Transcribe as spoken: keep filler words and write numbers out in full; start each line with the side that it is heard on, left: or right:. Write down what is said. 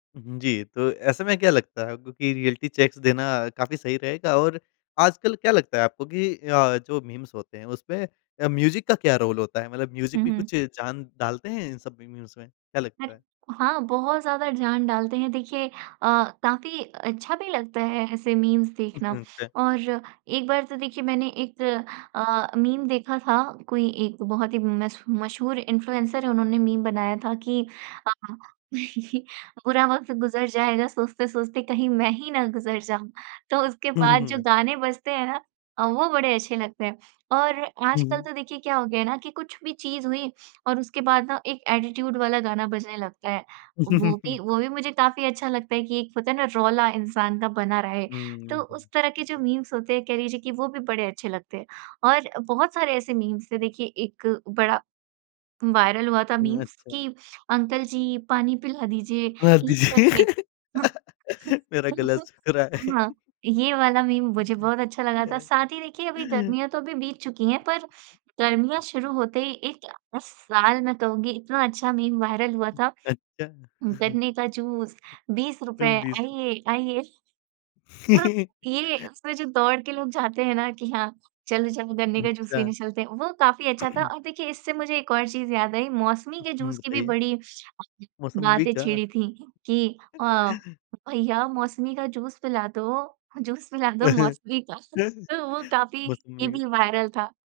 left: हुँ जी, तो ऐसे में क्या लगता है, क्योंकि रिऐलिटी चेक्स देना काफ़ी सही रहेगा और आजकल क्या लगता है आपको कि अ, जो मीम्स होते हैं, उसमें अ, म्यूज़िक का क्या रोल होता है? मतलब
right: हुँ,
left: म्यूज़िक भी
right: हुँ।
left: कुछ जान डालते हैं इन सब मीम्स में? क्या
right: हट।
left: लगता है?
right: हाँ, बहुत ज़्यादा जान डालते हैं, देखिए अ, काफ़ी अच्छा भी लगता है ऐसे मीम्स
left: उ,
right: देखना।
left: हुँ, अच्छा।
right: और एक बार तो देखिए, मैंने एक अ, मीम देखा था, कोई एक बहुत ही मश मशहूर इन्फ्लुएंसर है, उन्होंने मीम बनाया था कि अ, "बुरा वक़्त गुज़र जाएगा, सोचते-सोचते कहीं मैं ही ना गुज़र जाऊँ।" तो उसके
left: हुँ,
right: बाद जो
left: हुँ। अच्छा।
right: गाने बजते हैं ना अ, वो बड़े अच्छे लगते हैं। और
left: हुँ,
right: आजकल
left: हुँ।
right: तो देखिए, क्या हो गया है ना कि कुछ भी चीज़ हुई और उसके बाद ना एक एटीट्यूड वाला गाना बजने लगता है। वो भी वो भी मुझे काफ़ी अच्छा लगता है कि एक होता है ना, रौला इंसान का बना रहे,
left: हुँ, हुँ,
right: तो
left: हुँ,
right: उस तरह के जो
left: हुँ।
right: मीम्स होते हैं, कह लीजिए कि वो भी बड़े अच्छे लगते हैं। और बहुत सारे ऐसे मीम्स थे, देखिए, एक बड़ा वायरल हुआ था मीम्स
left: अच्छा।
right: कि, "अंकल जी, पानी पिला दीजिए।"
left: हाँ,
right: ये
left: दीजिए।
right: करके। हुँ,
left: मेरा गला
right: तो
left: सूख रहा है।
right: हाँ, ये वाला मीम मुझे बहुत अच्छा लगा था। साथ ही देखिए, अभी गर्मियाँ तो अभी बीत चुकी हैं, पर गर्मियाँ शुरू होते ही एक इस साल मैं कहूँगी, इतना अच्छा मीम वायरल हुआ था,
left: अच्छा।
right: "गन्ने का जूस बीस रुपए,
left: सिर्फ़ बीस।
right: आइए, आइए।" थोड़ा ये उसमें जो दौड़ के लोग जाते हैं ना कि, "हाँ, चलो, चलो, गन्ने का जूस
left: अच्छा।
right: पीने चलते हैं।" वो काफ़ी अच्छा था और देखिए, इससे मुझे एक और चीज़ याद आई। मौसमी के
left: हुँ,
right: जूस की भी
left: बताइए।
right: बड़ी
left: मौसंबी
right: बातें
left: का।
right: छिड़ी थीं कि अ, "भैया, मौसमी का जूस पिला दो, जूस पिला दो मौसमी का।" तो वो काफ़ी, ये
left: मौसंबी का।
right: भी वायरल था।